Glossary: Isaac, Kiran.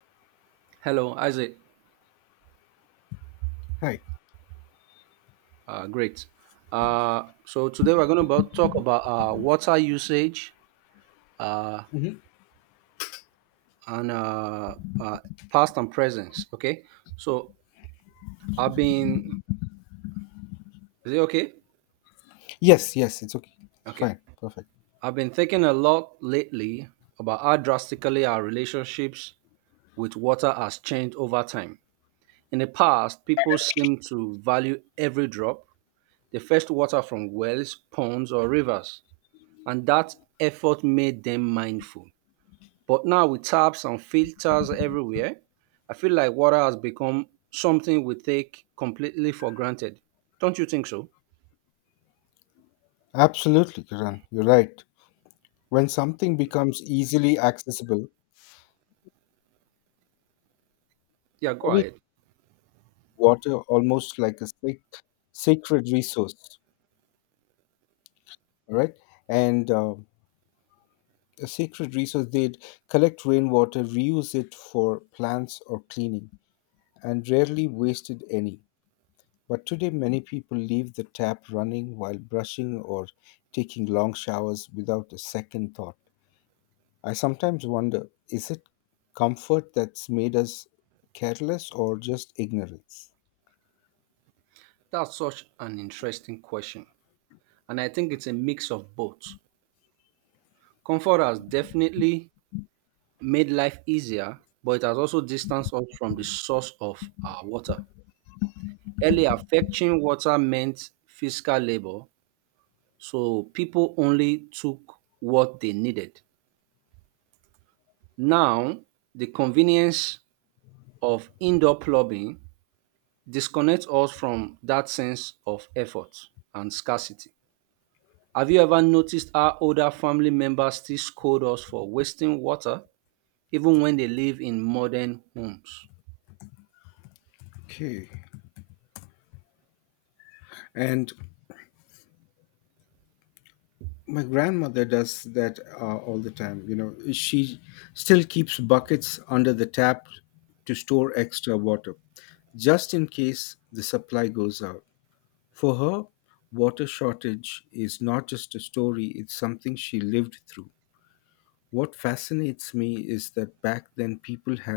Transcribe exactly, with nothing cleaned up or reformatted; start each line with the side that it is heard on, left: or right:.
right: Hello, Isaac.
left: Right.
right: Uh, great. Uh, so today we're going to about talk about uh, water usage uh,
left: Hmm.
right: and uh, uh, past and presence. Okay. So I've been. Is it okay?
left: Yes, yes, it's okay. It's
right: Okay.
left: fine. Perfect.
right: I've been thinking a lot lately about how drastically our relationships with water has changed over time. In the past, people seemed to value every drop. They fetched water from wells, ponds, or rivers, and that effort made them mindful. But now with taps and filters everywhere, I feel like water has become something we take completely for granted. Don't you think so?
left: Absolutely, Kiran. You're right. When something becomes easily accessible,
right: Yeah, go
left: only
right: ahead.
left: water almost like a sac- sacred resource, all right? And um a sacred resource, they'd collect rainwater, reuse it for plants or cleaning, and rarely wasted any. But today, many people leave the tap running while brushing or taking long showers without a second thought. I sometimes wonder, is it comfort that's made us careless or just ignorance?
right: That's such an interesting question. And I think it's a mix of both. Comfort has definitely made life easier, but it has also distanced us from the source of our water. Earlier, fetching water meant physical labor, so people only took what they needed. Now, the convenience of indoor plumbing disconnects us from that sense of effort and scarcity. Have you ever noticed how older family members still scold us for wasting water even when they live in modern homes?
left: Okay. And my grandmother does that uh, all the time. You know, she still keeps buckets under the tap to store extra water just in case the supply goes out. For her, water shortage is not just a story, it's something she lived through. What fascinates me is that back then people had